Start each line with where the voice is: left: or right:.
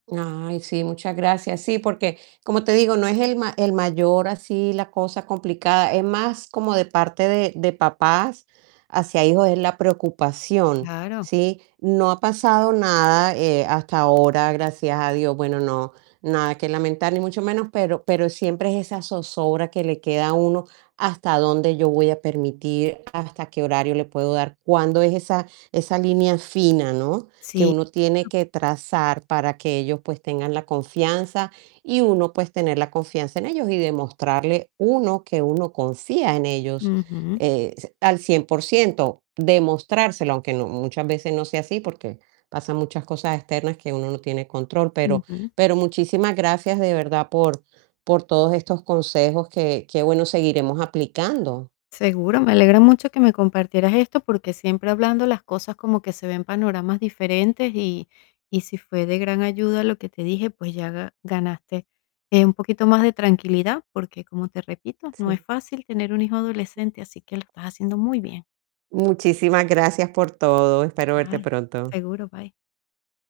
right: Ay, sí, muchas gracias. Sí, porque como te digo, no es el ma el mayor, así la cosa complicada, es más, como de parte de de papás hacia hijos, es la preocupación,
left: Claro.
right: ¿sí? No ha pasado nada, eh, hasta ahora, gracias a Dios. Bueno, no, nada que lamentar, ni mucho menos. Pero pero, siempre, es esa zozobra que le queda a uno, hasta dónde yo voy a permitir, hasta qué horario le puedo dar, cuándo es esa esa línea fina, ¿no? Que
left: Sí.
right: uno tiene
left: [unintelligible]
right: que trazar, para que ellos, pues, tengan la confianza, y uno pues, tener la confianza en ellos, y demostrarle uno, que uno confía en ellos,
left: Ujú.
right: eh, s al 100%. Demostrárselo, aunque no muchas veces, no sea así, porque pasan muchas cosas externas, que uno, no tiene control. Pero
left: Ujú.
right: pero, muchísimas gracias, de verdad, por por todos estos consejos, que que bueno, seguiremos aplicando.
left: Seguro, me alegra mucho, que me compartieras esto, porque siempre, hablando las cosas, como que se ven panoramas diferentes. Y y si fue de gran ayuda, lo que te dije, pues, ya ga-ganaste, eh, un poquito más de tranquilidad. Porque como te repito, no es
right: Sí.
left: fácil tener un hijo adolescente, así que lo estás haciendo muy bien.
right: Muchísimas gracias por todo. Espero verte
left: Bye.
right: pronto
left: Seguro. Bye